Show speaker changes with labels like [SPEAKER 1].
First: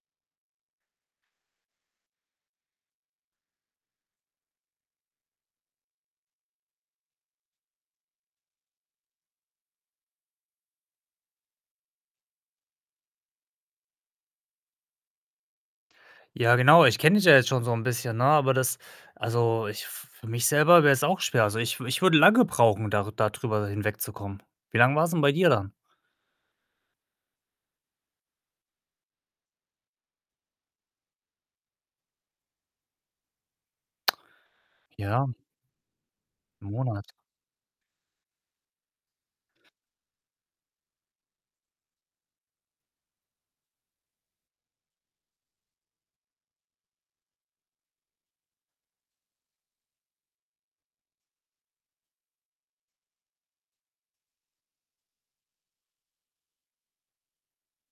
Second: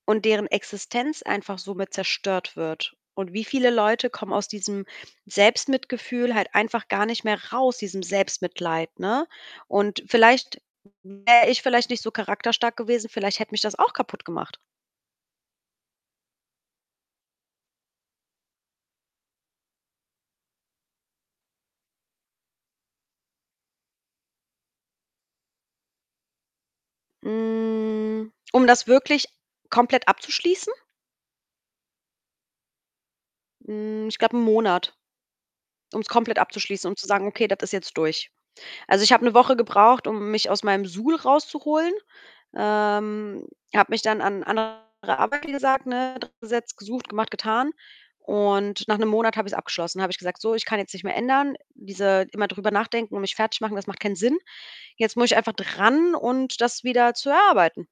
[SPEAKER 1] Und deren Existenz einfach somit zerstört wird. Und wieviele Leute kommen aus diesem Selbstmitgefühl halt einfach gar nicht mehr raus, diesem Selbstmitleid, ne? Und vielleicht wäre ich vielleicht nicht so charakterstark gewesen, vielleicht hätte mich das auch kaputtgemacht.
[SPEAKER 2] Ja, genau, ich kenne dich ja jetzt schon so 'n bisschen, ne, aber das also, ich f für mich selber wäre es auch schwer. Also, ich w ich würde lange brauchen, dar da drüber hinwegzukommen. Wie lang war's 'n bei dir dann?
[SPEAKER 1] Hm, um das wirklich komplett abzuschließen? Hm, ich glaube, 1 Monat,
[SPEAKER 2] Ja.
[SPEAKER 1] ums komplett abzuschließen, um zu
[SPEAKER 2] Monat.
[SPEAKER 1] sagen: „Okay, das ist jetzt durch.“ Also, ich habe 1 Woche gebraucht, um mich aus meinem Suhl rauszuholen. Ähm, habe mich dann an andere Arbeit, wie gesagt, ne, dran gesetzt, gesucht, gemacht, getan. Und nach 1 Monat habe ich's abgeschlossen, habe ich gesagt: „So, ich kann jetzt nicht mehr ändern. Diese immer drüber nachdenken und mich fertigmachen, das macht keinen Sinn. Jetzt muss ich einfach dran und das wieder zu erarbeiten.“